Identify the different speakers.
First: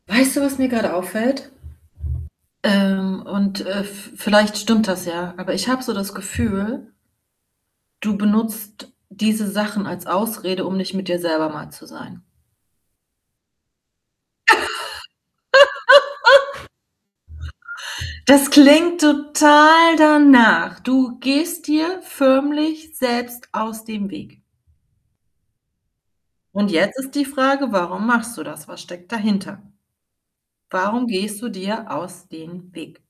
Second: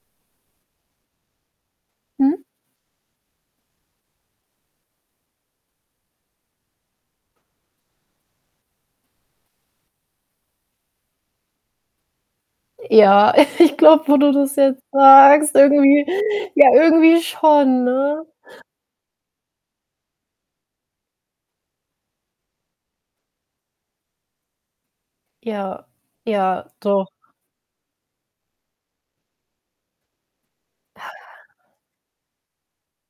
Speaker 1: Weißt du, was mir grade auffällt?
Speaker 2: Mhm.
Speaker 1: Ähm, und, äh, v vielleicht stimmt das ja, aber ich habe so das Gefühl du benutzt diese Sachen als Ausrede, um nicht mit dir selber mal zu sein.
Speaker 2: Ja, ich glaube, wo du das jetzt sagst, irgendwie ja, irgendwie schon, ne?
Speaker 1: Das klingt total danach. Du gehst dir förmlich selbst aus dem Weg.
Speaker 2: Ja, ja,
Speaker 1: Und jetzt
Speaker 2: doch.
Speaker 1: ist die Frage: Warum machst du das? Was steckt dahinter? Warum gehst du dir aus den Weg?